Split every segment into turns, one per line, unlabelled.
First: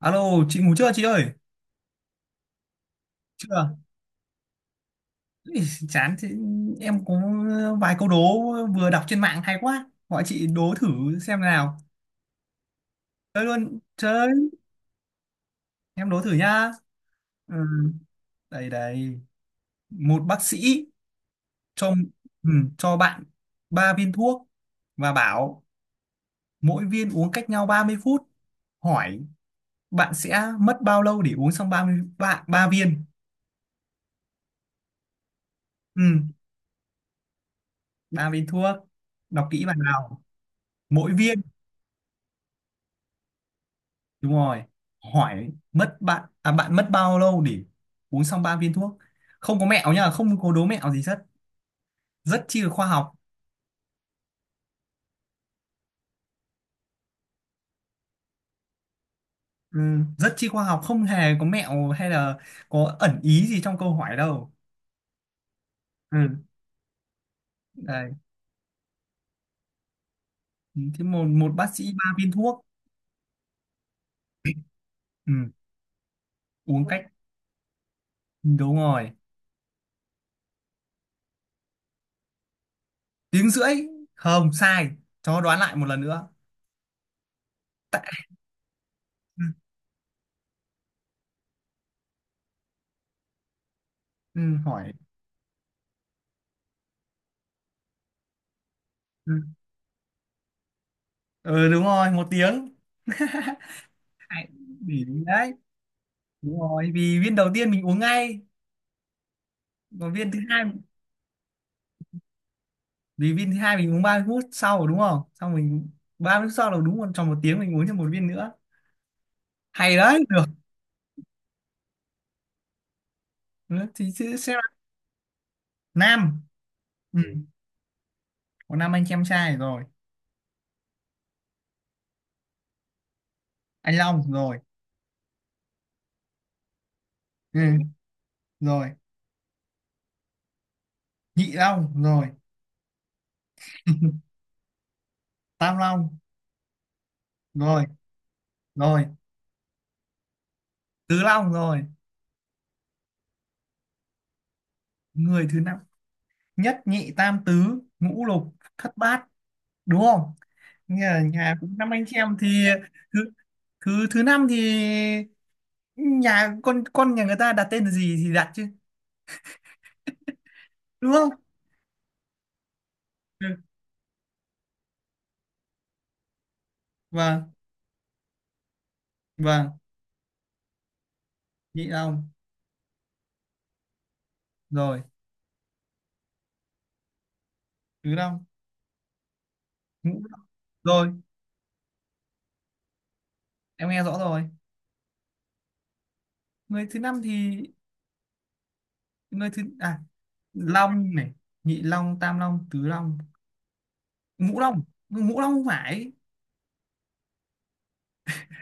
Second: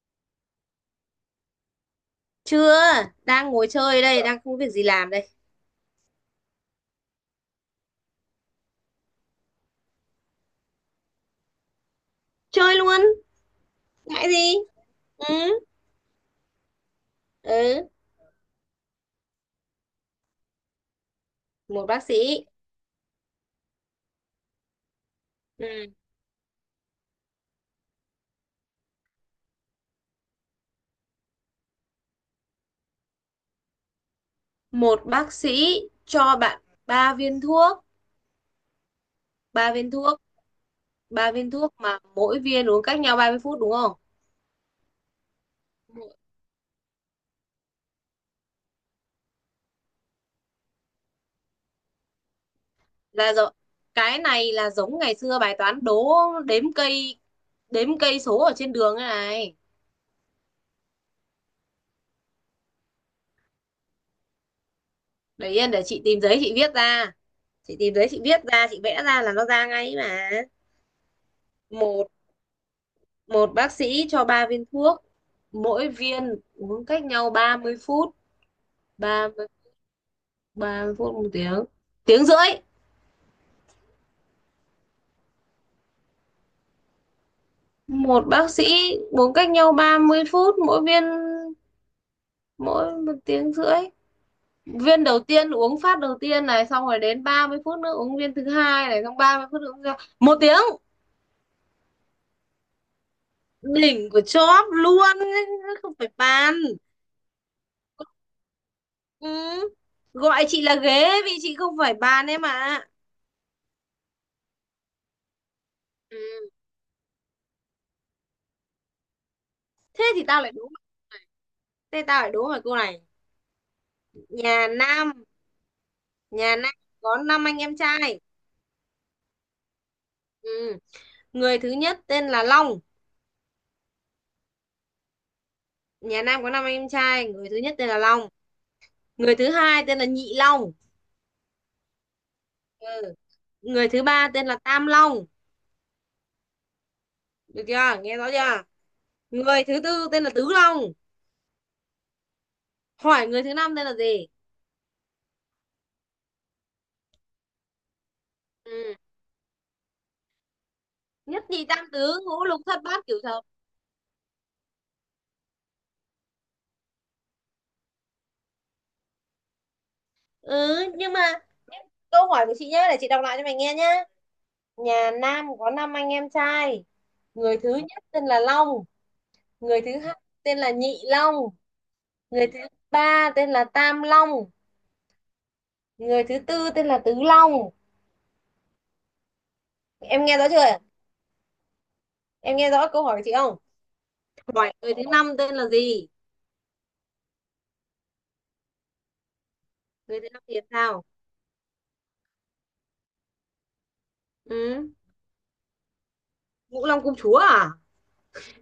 Alo, chị ngủ chưa chị ơi?
Chưa,
Chưa,
đang ngồi
à?
chơi đây, đang không có việc gì làm đây.
Ý, Chán thế, em có vài câu đố vừa đọc trên mạng hay quá. Gọi chị đố thử xem nào.
Chơi luôn,
Chơi luôn,
ngại
chơi.
gì? Ừ,
Em đố thử nhá. Ừ.
ừ,
Đây đây. Một bác sĩ
một
cho,
bác sĩ.
ừ, cho bạn ba viên thuốc và bảo
Ừ.
mỗi viên uống cách nhau 30 phút. Hỏi bạn sẽ mất bao lâu để uống xong ba viên?
Một bác sĩ
Ừ,
cho bạn ba viên thuốc,
ba viên thuốc. Đọc kỹ
ba
bạn
viên thuốc,
nào. Mỗi
ba
viên
viên thuốc mà mỗi viên uống cách nhau 30 phút, đúng không?
đúng rồi, hỏi mất
Ừ.
bạn à, bạn mất bao lâu để uống xong ba viên thuốc. Không có mẹo nhá, không có đố mẹo gì hết, rất chi là khoa học.
Là rồi. Cái này là giống ngày xưa bài toán đố đếm cây đếm cây số ở trên đường thế này.
Ừ, rất chi khoa học, không hề có mẹo hay là có ẩn ý gì trong câu hỏi đâu.
Để yên để chị tìm giấy
Ừ.
chị viết ra. Chị tìm giấy
Đấy.
chị viết ra, chị vẽ ra là nó ra ngay mà.
Thế một một bác sĩ
một
ba viên thuốc,
một bác sĩ cho 3 viên thuốc,
ừ,
mỗi viên
uống
uống
cách,
cách nhau 30 phút.
đúng rồi,
ba 30 phút, một tiếng, tiếng rưỡi.
tiếng rưỡi không sai, cho đoán lại một lần nữa. Tại...
Một bác sĩ uống
ừ.
cách nhau 30 phút mỗi viên, mỗi một tiếng rưỡi.
Ừ, hỏi,
Viên đầu tiên uống phát đầu tiên này, xong rồi đến 30 phút nữa uống viên thứ hai này, xong
ừ,
30 phút nữa uống một tiếng.
ừ đúng rồi, một tiếng.
Đỉnh của
Tại-
chóp luôn,
để đấy,
không phải bàn.
đúng rồi, vì viên đầu tiên mình uống ngay,
Ừ.
còn viên thứ
Gọi chị
hai,
là ghế vì chị không phải bàn em ạ. À.
vì viên thứ hai mình uống 30 phút sau rồi đúng không, xong mình 30
Ừ.
phút sau là đúng, còn tròn một tiếng mình uống thêm một viên nữa. Hay
Thế
đấy,
thì tao
được.
lại đúng, thế tao lại đúng mày cô này.
Ừ, thì sẽ
nhà
là
Nam
Nam.
nhà Nam có
Ừ. Ừ,
năm anh em trai.
có Nam anh em trai rồi,
Ừ. Người thứ nhất tên là Long.
anh Long rồi.
Nhà Nam có năm anh em trai, người thứ
Ừ.
nhất
Ừ,
tên là Long,
rồi,
người thứ hai tên là Nhị Long.
Nhị Long rồi,
Ừ. Người thứ ba tên là Tam Long,
Tam Long,
được
rồi
chưa, nghe rõ chưa?
rồi,
Người thứ tư tên là Tứ Long.
Tứ Long rồi,
Hỏi người thứ năm tên là gì?
người thứ năm. Nhất nhị tam tứ ngũ lục
Ừ.
thất bát đúng không, nghe là
Nhất,
nhà
nhì,
cũng
tam,
năm anh
tứ,
chị em
ngũ,
thì
lục, thất, bát, cửu,
thứ,
thập.
thứ năm thì, nhà con nhà người ta đặt tên là gì thì đặt chứ,
Ừ,
đúng
nhưng mà
không.
câu hỏi của chị nhá, để chị đọc lại cho
Ừ.
mày nghe nhá. Nhà Nam có năm anh em trai,
Vâng.
người thứ nhất tên là Long,
Vâng.
người thứ hai tên là Nhị Long,
Nhị Long.
người thứ ba tên là Tam Long,
Rồi.
người thứ tư tên là Tứ Long.
Tứ Long. Ngũ
Em nghe rõ chưa ạ?
Long. Rồi,
Em nghe rõ câu hỏi của chị không?
em nghe rõ rồi.
Hỏi người thứ năm tên là gì?
Người thứ năm thì, người thứ à,
Người thứ năm thì sao?
Long này, Nhị Long, Tam Long, Tứ Long, Ngũ Long.
Ừ.
Ngũ Long không phải?
Ngũ Long Công Chúa à?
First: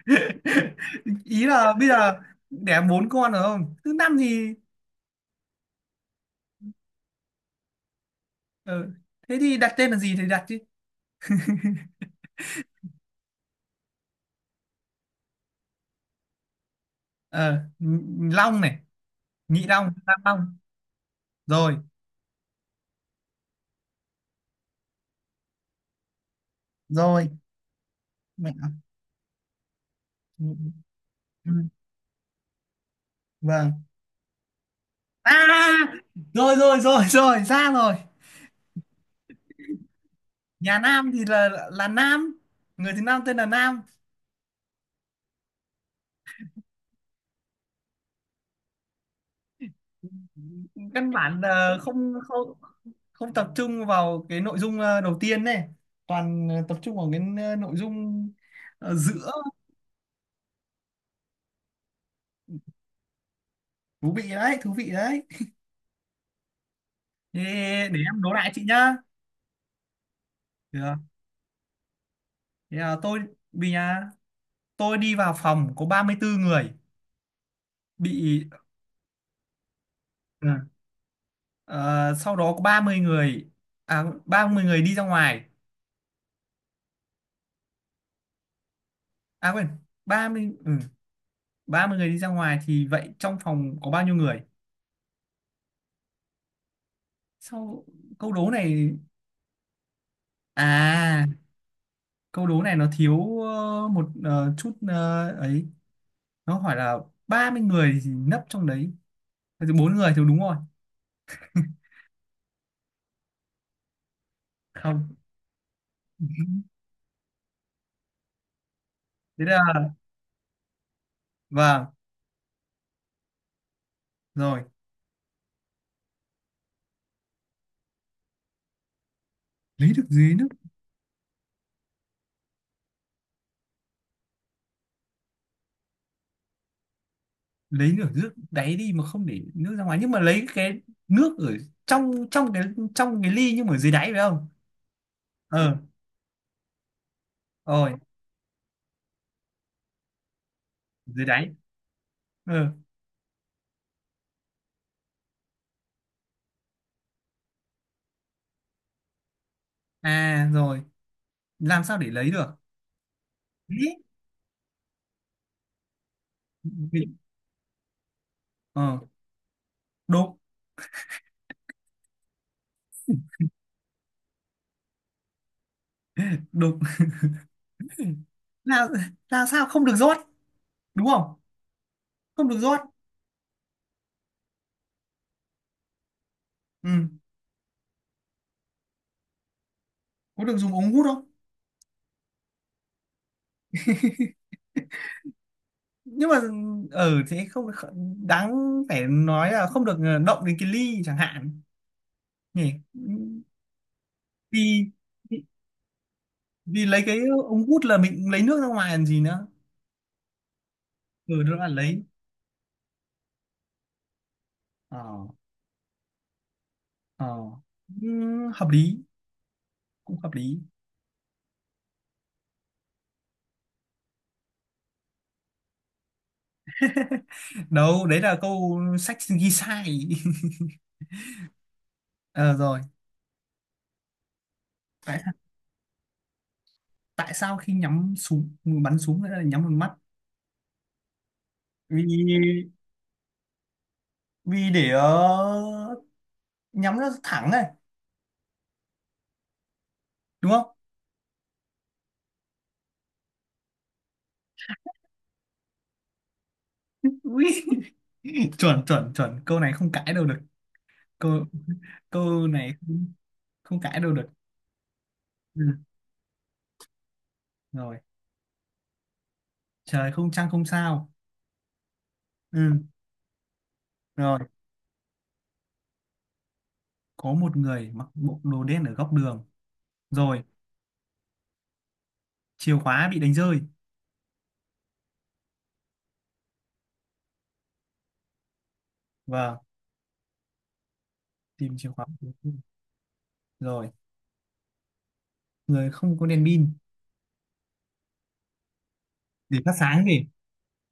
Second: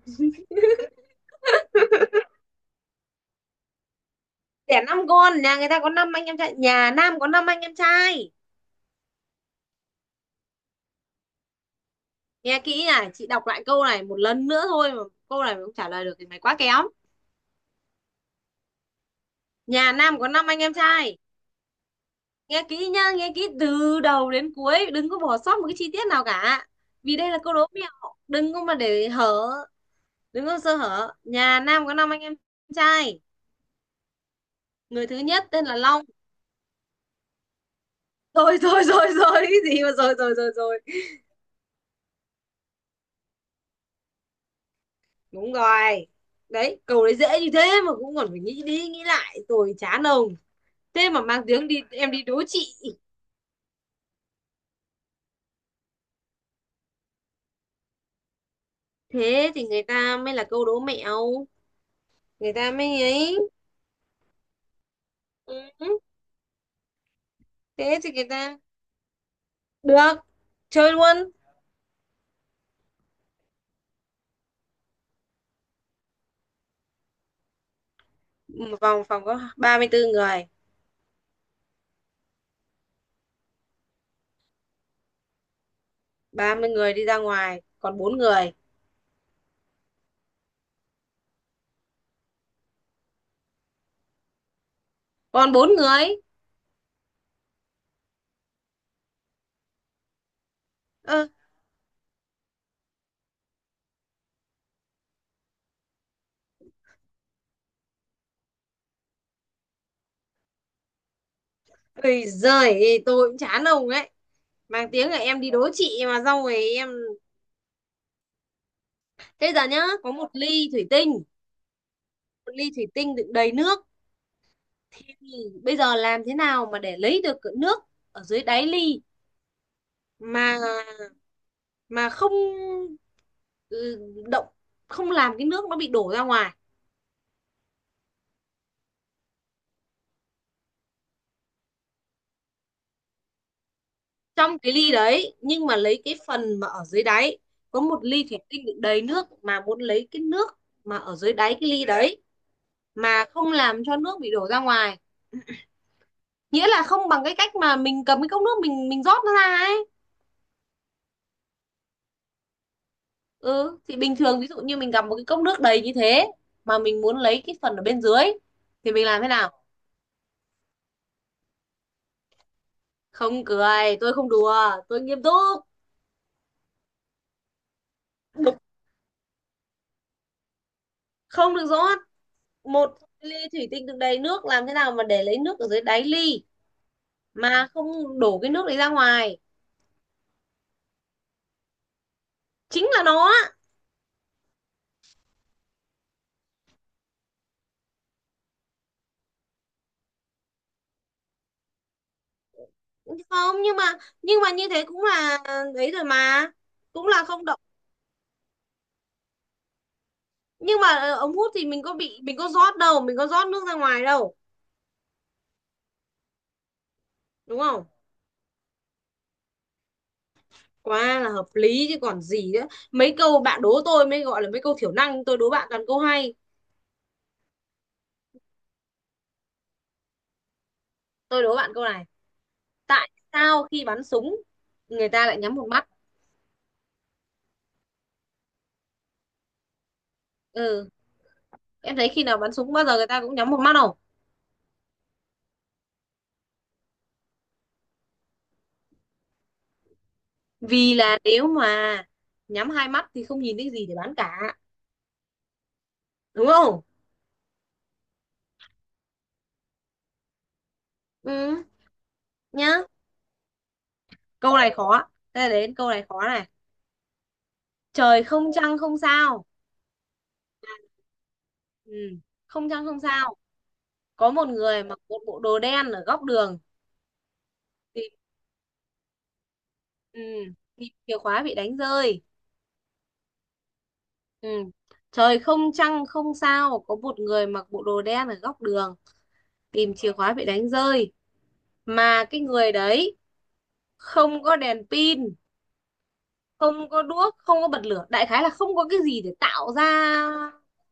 Ý là bây giờ đẻ bốn con rồi, không, thứ năm thì,
Đẻ năm con, nhà người ta có năm anh em trai, nhà Nam có năm anh em trai.
ờ, thế thì đặt tên là gì thì đặt chứ.
Nghe kỹ này, chị đọc lại câu này một lần nữa thôi mà. Câu này mà không trả lời được thì mày quá kém.
Ờ, Long này, Nhị Long,
Nhà Nam
Tam
có năm
Long.
anh em trai,
Rồi
nghe kỹ nhá, nghe kỹ từ đầu đến cuối, đừng có bỏ sót một cái chi tiết nào cả. Vì
rồi.
đây là câu đố mẹo,
Mẹ.
đừng có mà để hở, đừng có sơ hở.
Ừ.
Nhà Nam có năm anh em trai,
Vâng.
người thứ
À,
nhất tên là Long.
rồi rồi rồi rồi, ra rồi.
Rồi rồi rồi rồi, cái gì mà rồi rồi rồi
Nhà
rồi.
Nam thì là Nam, người thứ Nam tên là Nam.
Đúng rồi đấy, câu đấy dễ như thế mà cũng còn phải nghĩ đi nghĩ lại rồi, chán ông.
Căn
Thế mà
bản
mang tiếng
là
đi em
không,
đi đố
không,
chị.
không tập trung vào cái nội dung đầu tiên này, toàn tập trung vào cái, nội dung, giữa.
Thế thì người ta mới là câu đố mẹo, người ta mới ấy.
Thú vị đấy, thú vị đấy.
Ừ,
Thế
thế
để
thì
em
người
đố lại
ta.
chị nhá.
Được, chơi
Được.
luôn.
Thế là tôi, vì nhà, tôi đi vào phòng có 34 người bị.
Ừ, vòng phòng có 34 người,
Ừ. Ờ, sau đó có 30 người à, 30 người đi ra ngoài.
30 người đi ra ngoài, còn bốn người.
À quên, ba mươi, ừ, 30 người đi ra ngoài thì vậy trong phòng có bao nhiêu người.
Còn bốn người.
Sau, câu đố này, à,
Ơ,
câu đố này nó thiếu một chút ấy. Nó hỏi là 30 người thì nấp trong đấy, thế thì bốn người thì đúng rồi.
ơi giời, tôi cũng chán ông ấy, mang tiếng
Không.
là em đi đố chị mà xong rồi em.
Thế
Thế
là,
giờ nhá, có một ly thủy tinh,
vâng,
một ly thủy tinh đựng đầy nước.
rồi,
Thế thì bây giờ làm thế nào mà để lấy được cái nước ở dưới đáy ly,
lấy được gì nữa.
mà mà không, ừ, động, không làm cái nước nó bị đổ ra ngoài.
Lấy được nước đáy đi mà không để nước ra ngoài, nhưng mà lấy cái nước ở trong trong cái, trong cái ly nhưng mà dưới đáy phải không.
Trong cái ly đấy nhưng
Ờ,
mà lấy cái phần mà ở dưới đáy. Có
rồi.
một ly thủy tinh đựng đầy nước mà muốn lấy cái nước mà ở
Dưới
dưới
đáy,
đáy cái ly đấy,
ờ.
mà không làm cho nước bị đổ ra ngoài. Nghĩa là không bằng cái cách mà mình cầm cái cốc nước mình rót nó ra ấy.
À rồi, làm sao để lấy được.
Ừ
Ý,
thì bình thường, ví dụ như mình cầm một cái cốc nước đầy như thế mà mình
thì-
muốn lấy cái phần ở bên dưới thì
ờ,
mình làm thế nào?
đục.
Không cười, tôi không đùa, tôi nghiêm túc.
Đục. là là sao, không được rót đúng không.
Không được rót.
Không được rót.
Một ly thủy tinh đựng đầy nước, làm thế nào mà để lấy nước ở dưới đáy ly
Ừ,
mà không đổ cái nước đấy ra ngoài?
có được dùng ống hút không.
Chính là nó á.
Nhưng mà ở thế không kh- đáng phải nói là không được, động đến cái ly chẳng hạn, nhỉ.
Không, nhưng mà, nhưng mà như thế
Vì,
cũng là,
vì,
đấy rồi mà,
vì lấy
cũng
cái
là không động.
ống hút là mình lấy nước ra ngoài làm gì nữa.
Nhưng mà ống
Ừ,
hút
nó
thì
là lấy,
mình có rót đâu, mình có rót nước ra ngoài đâu.
ờ, ờ.
Đúng không?
Ừ, hợp lý, cũng hợp lý.
Quá là hợp lý chứ còn gì nữa. Mấy câu bạn đố tôi mới gọi là mấy câu thiểu năng, tôi đố bạn toàn câu hay.
Đâu đấy là câu sách ghi sai.
Tôi đố bạn câu này.
Ờ rồi.
Tại sao khi bắn súng người
Tại,
ta lại nhắm một mắt?
tại sao khi nhắm súng, bắn súng lại là nhắm vào mắt.
Ừ, em thấy khi nào bắn
Vì,
súng bao giờ người ta cũng nhắm một mắt không?
vì để, nhắm nó thẳng này, đúng không.
Vì là nếu mà nhắm hai mắt thì không nhìn thấy gì để bắn cả. Đúng không?
Ui, chuẩn chuẩn chuẩn, câu này không cãi đâu được.
Ừ.
Câu, câu này
Nhá,
không cãi đâu được.
câu này khó. Thế
Ừ.
đến câu này khó này.
Rồi.
Trời không trăng không sao.
Trời không trăng không sao.
Ừ. Không
Ừ.
trăng không sao, có
Rồi.
một người mặc một bộ đồ đen ở góc đường,
Có một người mặc
tìm.
bộ đồ đen ở góc đường.
Ừ.
Rồi.
Tìm chìa khóa bị đánh rơi.
Chìa khóa bị đánh rơi.
Ừ. Trời không trăng không sao, có một người mặc bộ đồ đen ở góc đường,
Vâng.
tìm chìa khóa bị đánh rơi.
Tìm chìa khóa bị
Mà
đánh
cái
rơi.
người đấy
Rồi.
không có đèn pin,
Người không có đèn pin,
không có đuốc, không có bật lửa, đại khái là không có cái gì để
để phát
tạo
sáng
ra
gì.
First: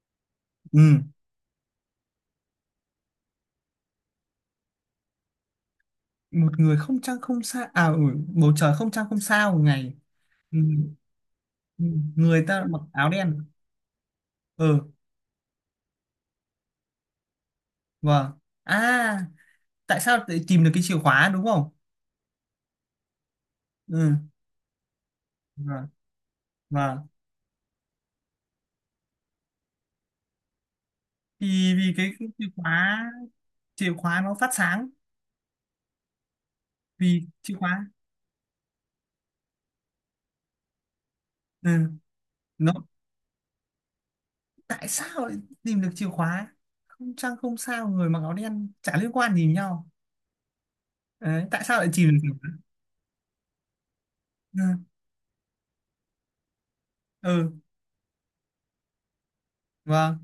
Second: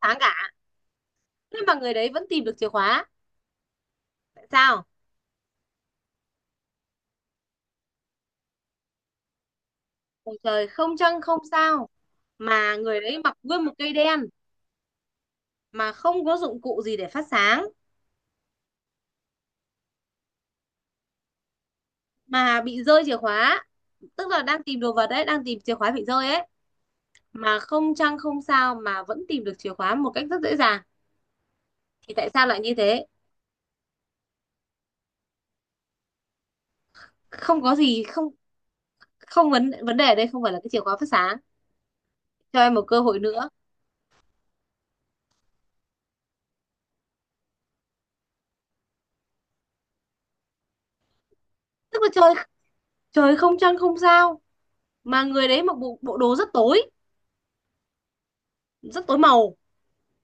sáng cả.
Ừ,
Thế mà người đấy vẫn tìm được chìa khóa. Tại sao?
một người không trăng không sao à, ừ, bầu trời không trăng không sao ngày.
Ôi
Ừ.
trời, không trăng không
Ừ,
sao,
người ta
mà
mặc
người
áo
đấy
đen.
mặc nguyên một cây đen,
Ừ.
mà không có dụng cụ gì để phát sáng,
Vâng. À, tại sao lại tìm được cái chìa khóa đúng không.
mà bị rơi chìa khóa.
Ừ.
Tức là đang tìm đồ vật đấy, đang tìm chìa
Vâng.
khóa bị rơi ấy,
Vâng.
mà không trăng không sao mà vẫn tìm được chìa khóa một cách rất dễ dàng.
Thì vì cái
Thì tại
chìa
sao lại như
khóa,
thế?
chìa khóa nó phát sáng, vì chìa
Không có
khóa.
gì, không không vấn vấn đề ở đây không phải là cái chìa khóa phát sáng.
Ừ.
Cho
Nó,
em một cơ hội nữa.
tại sao lại tìm được chìa khóa, không trăng không sao, người mặc áo đen chả liên quan gì nhau. Đấy, tại sao lại
Tức
tìm
là
được chìa
trời
khóa.
trời không trăng không sao,
Ừ.
mà người đấy mặc bộ bộ đồ rất tối,
Ừ,
rất tối màu.
vâng.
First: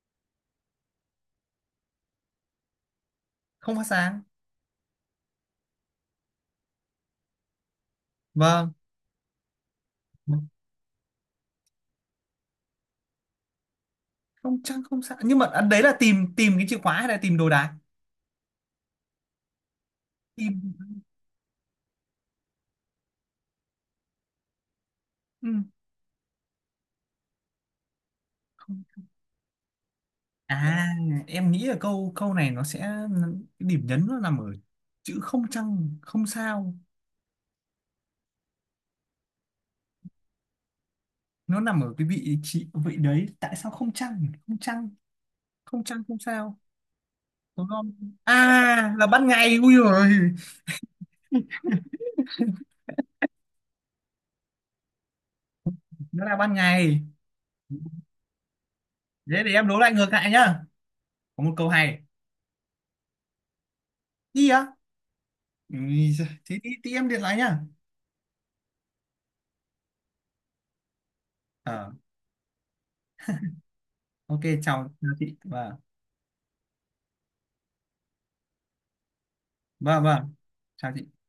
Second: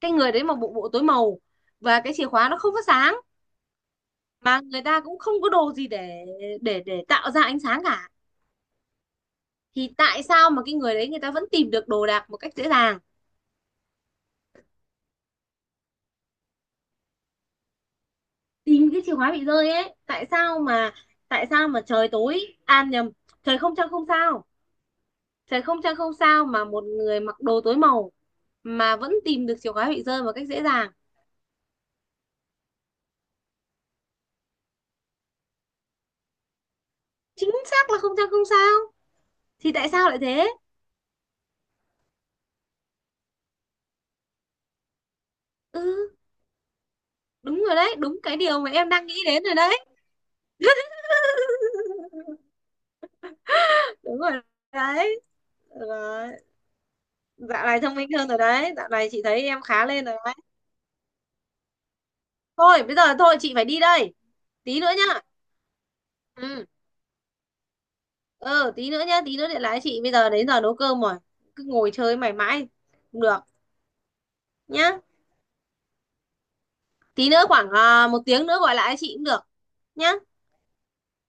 Cái người đấy mặc bộ bộ tối màu và cái chìa khóa nó không phát sáng,
Không phát sáng.
mà người ta cũng không có đồ gì để để tạo ra ánh sáng cả.
Vâng.
Thì tại sao mà cái người đấy người ta vẫn tìm được đồ đạc một cách dễ dàng?
Không trăng không sao, nhưng mà à, đấy là tìm, tìm cái chìa khóa hay là tìm đồ đạc.
Tìm cái chìa khóa bị rơi ấy. Tại
Tìm.
sao mà, trời tối, an nhầm, trời không trăng không sao.
Ừ.
Trời không trăng không sao mà một người mặc đồ tối màu
Không.
mà vẫn tìm được chìa khóa bị rơi một cách dễ
À,
dàng.
em nghĩ là câu, câu này nó sẽ, cái điểm nhấn nó nằm ở chữ không trăng không sao.
Chính xác là không trăng không sao, thì tại sao lại thế?
Nó nằm ở cái vị trí vị đấy, tại sao không trăng, không trăng,
Ừ,
không trăng không sao
đúng
đúng
rồi
không.
đấy, đúng cái điều mà em
À
đang
là
nghĩ
ban
đến rồi
ngày, ui
đấy.
rồi.
Đúng rồi đấy.
Nó
Rồi.
là ban ngày.
Dạo này thông minh hơn rồi đấy, dạo này chị
Thế
thấy
để
em
em đố
khá
lại
lên
ngược
rồi
lại
đấy.
nhá, có một câu hay.
Thôi bây giờ thôi, chị phải đi đây.
Đi á?
Tí nữa nhá.
Ừ, thế
Ừ.
tí, tí em điện lại nhá.
Ừ, tí nữa nhá, tí nữa điện lại chị, bây giờ đến giờ nấu cơm rồi, cứ
Ờ,
ngồi chơi mày mãi không được.
ok, chào
Nhá,
chào chị, vâng
tí nữa khoảng một tiếng nữa gọi lại chị cũng được.
vâng
Nhá.
vâng, chào chị.